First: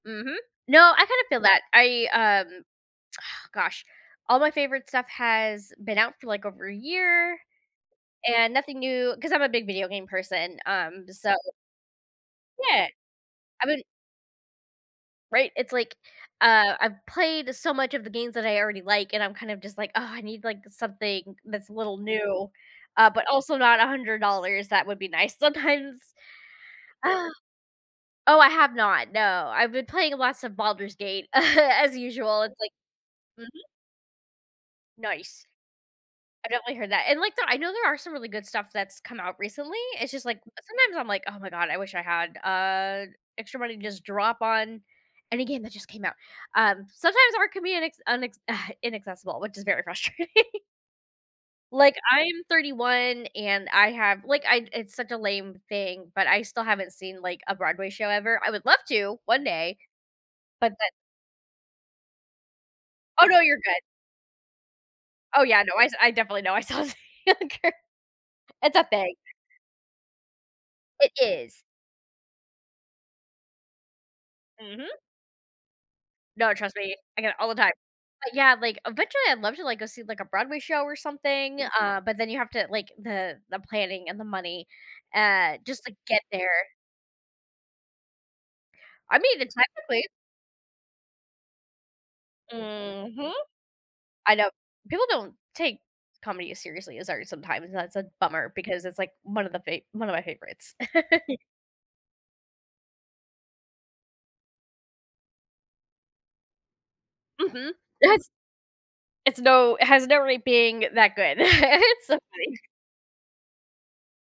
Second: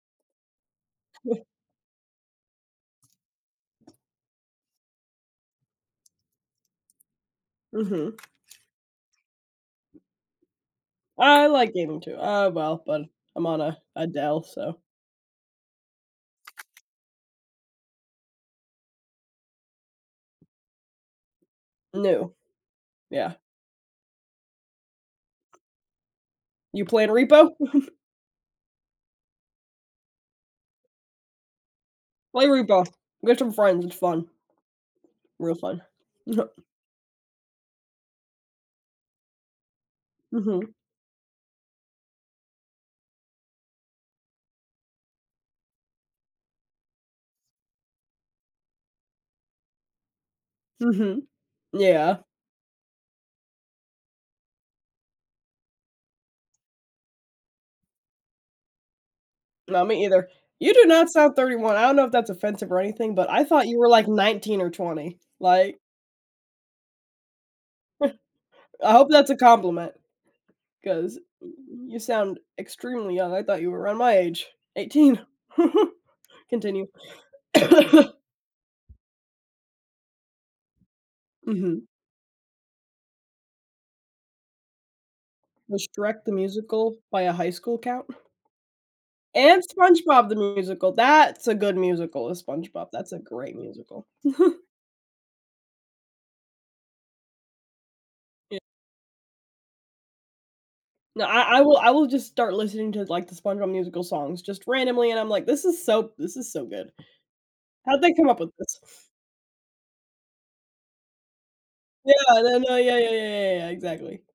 Mhm, no, I kind of feel that. I, um, ugh, gosh, all my favorite stuff has been out for, like, over a year Mhm. and nothing new 'cause I'm a big video game person, um, so I like gaming too, uh well, Yeah, but I'm on I a been a Dell, so Right, it's like, uh, I've played so much of the games that I already like, and I'm kind of just like, "Oh, I need, like, something that's a little No. new," uh, but Yeah. also not $100, that would be nice. Sometimes You playing Ah. repo? Oh, I have not, no, I've been playing lots of Baldur's Gate as usual. Play It's like Repo, with some Mhm. friends, it's fun. Nice. Real fun. I definitely heard that and, like, the I know there are some really good stuff that's come out recently. It's just, like, Mhm. sometimes I'm like, "Oh my god, I wish I had, uh, extra money to just drop on any game that just came out," um, sometimes art can be an acc unacc inaccessible, which is very frustrating. Mhm, Like, yeah. I'm 31 and I have, like, I it's such a lame thing, but I still haven't seen, like, a Broadway show ever. I would love to one day, No, me either. but You do that not sound 31, I don't know if that's offensive or anything, Oh but no, I you're thought you good. were, like, 19 or 20, Oh yeah, no, like I s I definitely know. I saw [unintelligible] it's a I hope thing. that's a compliment, It 'cause y is. you sound extremely young. I thought you were around my age, Mhm. 18. No, trust Continue. me, I get it all the time, but yeah, like, eventually I'd love to, like, go see, like, a Broadway show or something, Mhm. uh, but then you have to, like, the the planning and the money, uh, just Was to get Shrek the there. musical, by a high school, count? I mean, it And technically. SpongeBob the Musical, that's a good musical is SpongeBob that's a Mhm. great musical. I know, people don't take comedy as seriously as art sometimes, that's a bummer Y because it's, like, one of the fa one of my favorites. No, I I will I will just start listening to, like, the SpongeBob Musical songs, just randomly, and I'm like, "This is so this is so good. Mhm. How did they That's come up with this?" It's no it has no rea being that good. It's Yeah, so no, funny. no, yeah, yeah, yeah, yeah, yeah, exactly.